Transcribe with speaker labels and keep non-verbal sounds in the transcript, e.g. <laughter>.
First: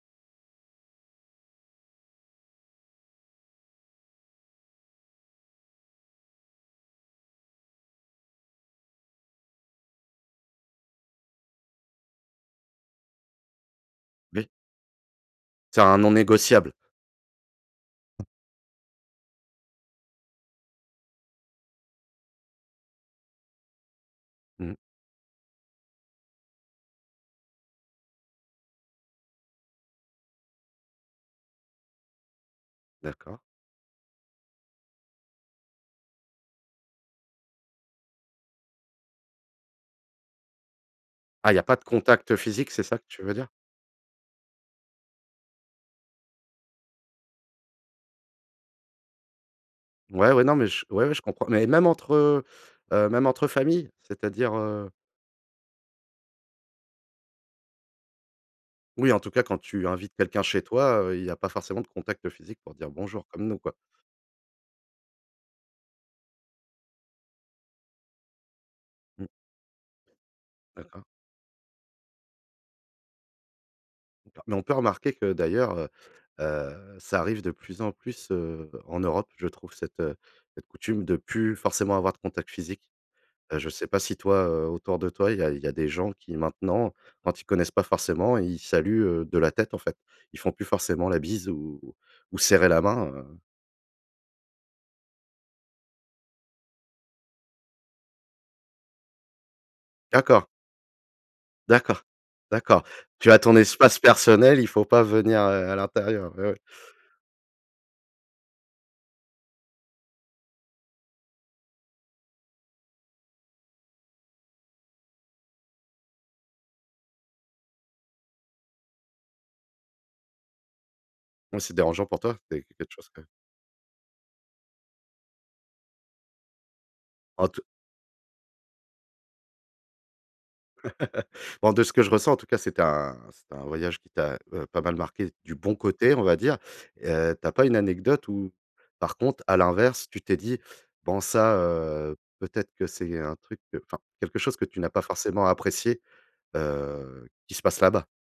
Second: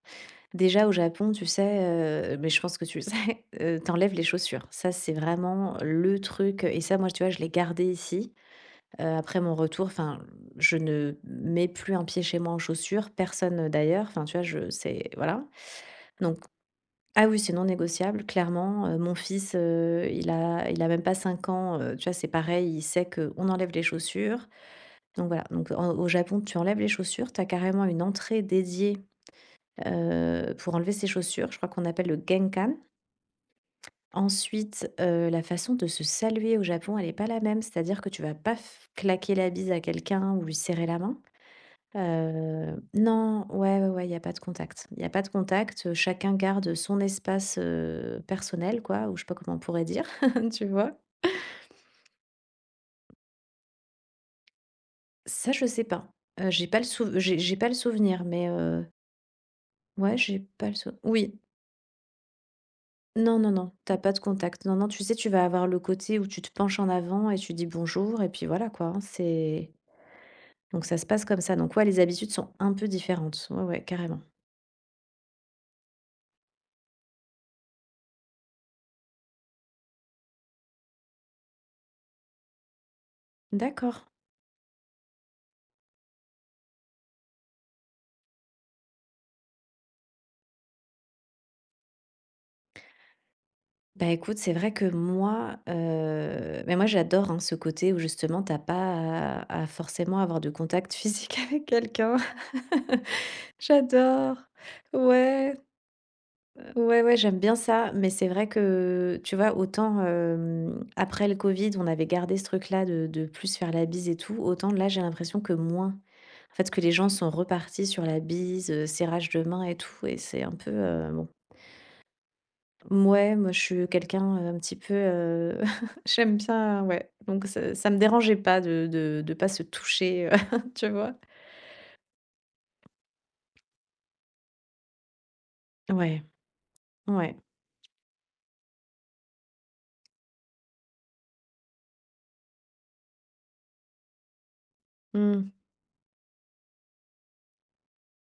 Speaker 1: Déjà au Japon, tu sais, heu, mais je pense que tu le <chuckles> sais, heu, tu enlèves les chaussures. Ça, c'est vraiment le truc. Heu et ça, moi, tu vois, je l'ai gardé ici, heu, après mon retour. Enfin, je ne mets plus un pied chez moi en chaussures, personne, heu, d'ailleurs. Enfin, tu vois,
Speaker 2: Mais
Speaker 1: je c'est voilà.
Speaker 2: C'est un non
Speaker 1: Donc
Speaker 2: négociable.
Speaker 1: ah oui, c'est non négociable, clairement. Heu, mon fils, heu, il a il a même pas 5 ans, heu. Tu vois, c'est pareil. Il sait qu'on enlève les chaussures.
Speaker 2: Mmh.
Speaker 1: Donc voilà, donc en au Japon, tu enlèves les chaussures. Tu as carrément une entrée dédiée, heu, pour enlever ses chaussures. Je crois qu'on appelle le genkan
Speaker 2: D'accord.
Speaker 1: ensuite, heu, la façon de se saluer au Japon, elle est pas la même, c'est-à-dire que tu vas pas f claquer la bise à quelqu'un ou lui serrer la main.
Speaker 2: Ah il y a pas de contact, heu, physique,
Speaker 1: Heu
Speaker 2: c'est ça que tu veux
Speaker 1: non,
Speaker 2: dire?
Speaker 1: ouais, ouais, ouais, il y a pas de contact il y a pas de contact, heu. Chacun garde, heu, son espace, heu, personnel quoi ou je sais pas comment on pourrait dire,
Speaker 2: Ouais, ouais,
Speaker 1: <chuckles>
Speaker 2: non
Speaker 1: tu
Speaker 2: mais je
Speaker 1: vois?
Speaker 2: ouais ouais je comprends, mais même entre, heu heu, même entre famille? C'est-à-dire, heu
Speaker 1: Ça, je sais pas, heu, j'ai pas le souv j'ai j'ai pas le souvenir, mais, heu
Speaker 2: Oui en tout cas quand tu invites
Speaker 1: ouais, j'ai
Speaker 2: quelqu'un chez
Speaker 1: pas le sou
Speaker 2: toi, heu, il y
Speaker 1: oui.
Speaker 2: a pas forcément de contact physique pour dire «bonjour»
Speaker 1: Non,
Speaker 2: comme
Speaker 1: non,
Speaker 2: nous quoi.
Speaker 1: non, tu as pas de contact, non, non, tu sais, tu vas avoir le côté où tu te penches en avant et tu dis «Bonjour» et puis voilà quoi hein,
Speaker 2: Mmh.
Speaker 1: c'est donc ça
Speaker 2: D'accord.
Speaker 1: se passe comme ça. Donc ouais, les habitudes sont un peu différentes. Ouais, ouais, carrément.
Speaker 2: D'accord. Mais on peut remarquer que d'ailleurs, heu, heu, ça arrive de plus en plus, heu, en Europe je trouve cette, heu, cette coutume de plus forcément avoir de contact physique. Heu, je sais pas
Speaker 1: D'accord.
Speaker 2: si toi, heu, autour de toi il y a il y a des gens qui maintenant quand ils connaissent pas forcément ils saluent, heu, de la tête en fait. Ils font plus forcément la bise ou ou serrer la main, heu.
Speaker 1: Bah écoute, c'est vrai que moi, heu, mais moi j'adore hein ce côté où justement tu as pas à à forcément avoir
Speaker 2: D'accord.
Speaker 1: de contact physique avec
Speaker 2: D'accord.
Speaker 1: quelqu'un.
Speaker 2: D'accord,
Speaker 1: <chuckles>
Speaker 2: tu as ton espace
Speaker 1: J'adore.
Speaker 2: personnel, il faut pas venir,
Speaker 1: Ouais.
Speaker 2: heu, à l'intérieur. Ouais, ouais.
Speaker 1: Heu, ouais ouais, j'aime bien ça. Mais c'est vrai que tu vois autant, hem, après le covid, on avait gardé ce truc là de de plus se faire la bise et tout autant là, j'ai l'impression que moins. En fait ce que les gens sont repartis sur la bise, heu, serrage de mains et tout et c'est un peu, heu, bon.
Speaker 2: Mmh. C'est dérangeant pour toi? C'est quelque chose que
Speaker 1: Mouais moi, je suis quelqu'un, heu, un petit peu, heu, <chuckles> j'aime bien, ouais donc
Speaker 2: En tout
Speaker 1: ce ça me dérangeait pas de de de pas se toucher, heu, <chuckles> tu
Speaker 2: <laughs>
Speaker 1: vois?
Speaker 2: Bon de ce que je ressens en tout cas, c'était un c'était un voyage qui t'a, heu, pas mal marquée du bon côté on
Speaker 1: Ouais.
Speaker 2: va dire, et
Speaker 1: Ouais.
Speaker 2: heu, tu as pas une anecdote où par contre à l'inverse tu t'es dit: «Bon ça, heu, peut-être que c'est un truc, heu». Enfin quelque chose que tu n'as pas forcément
Speaker 1: Mmh.
Speaker 2: apprécié, heu, qui se passe là-bas?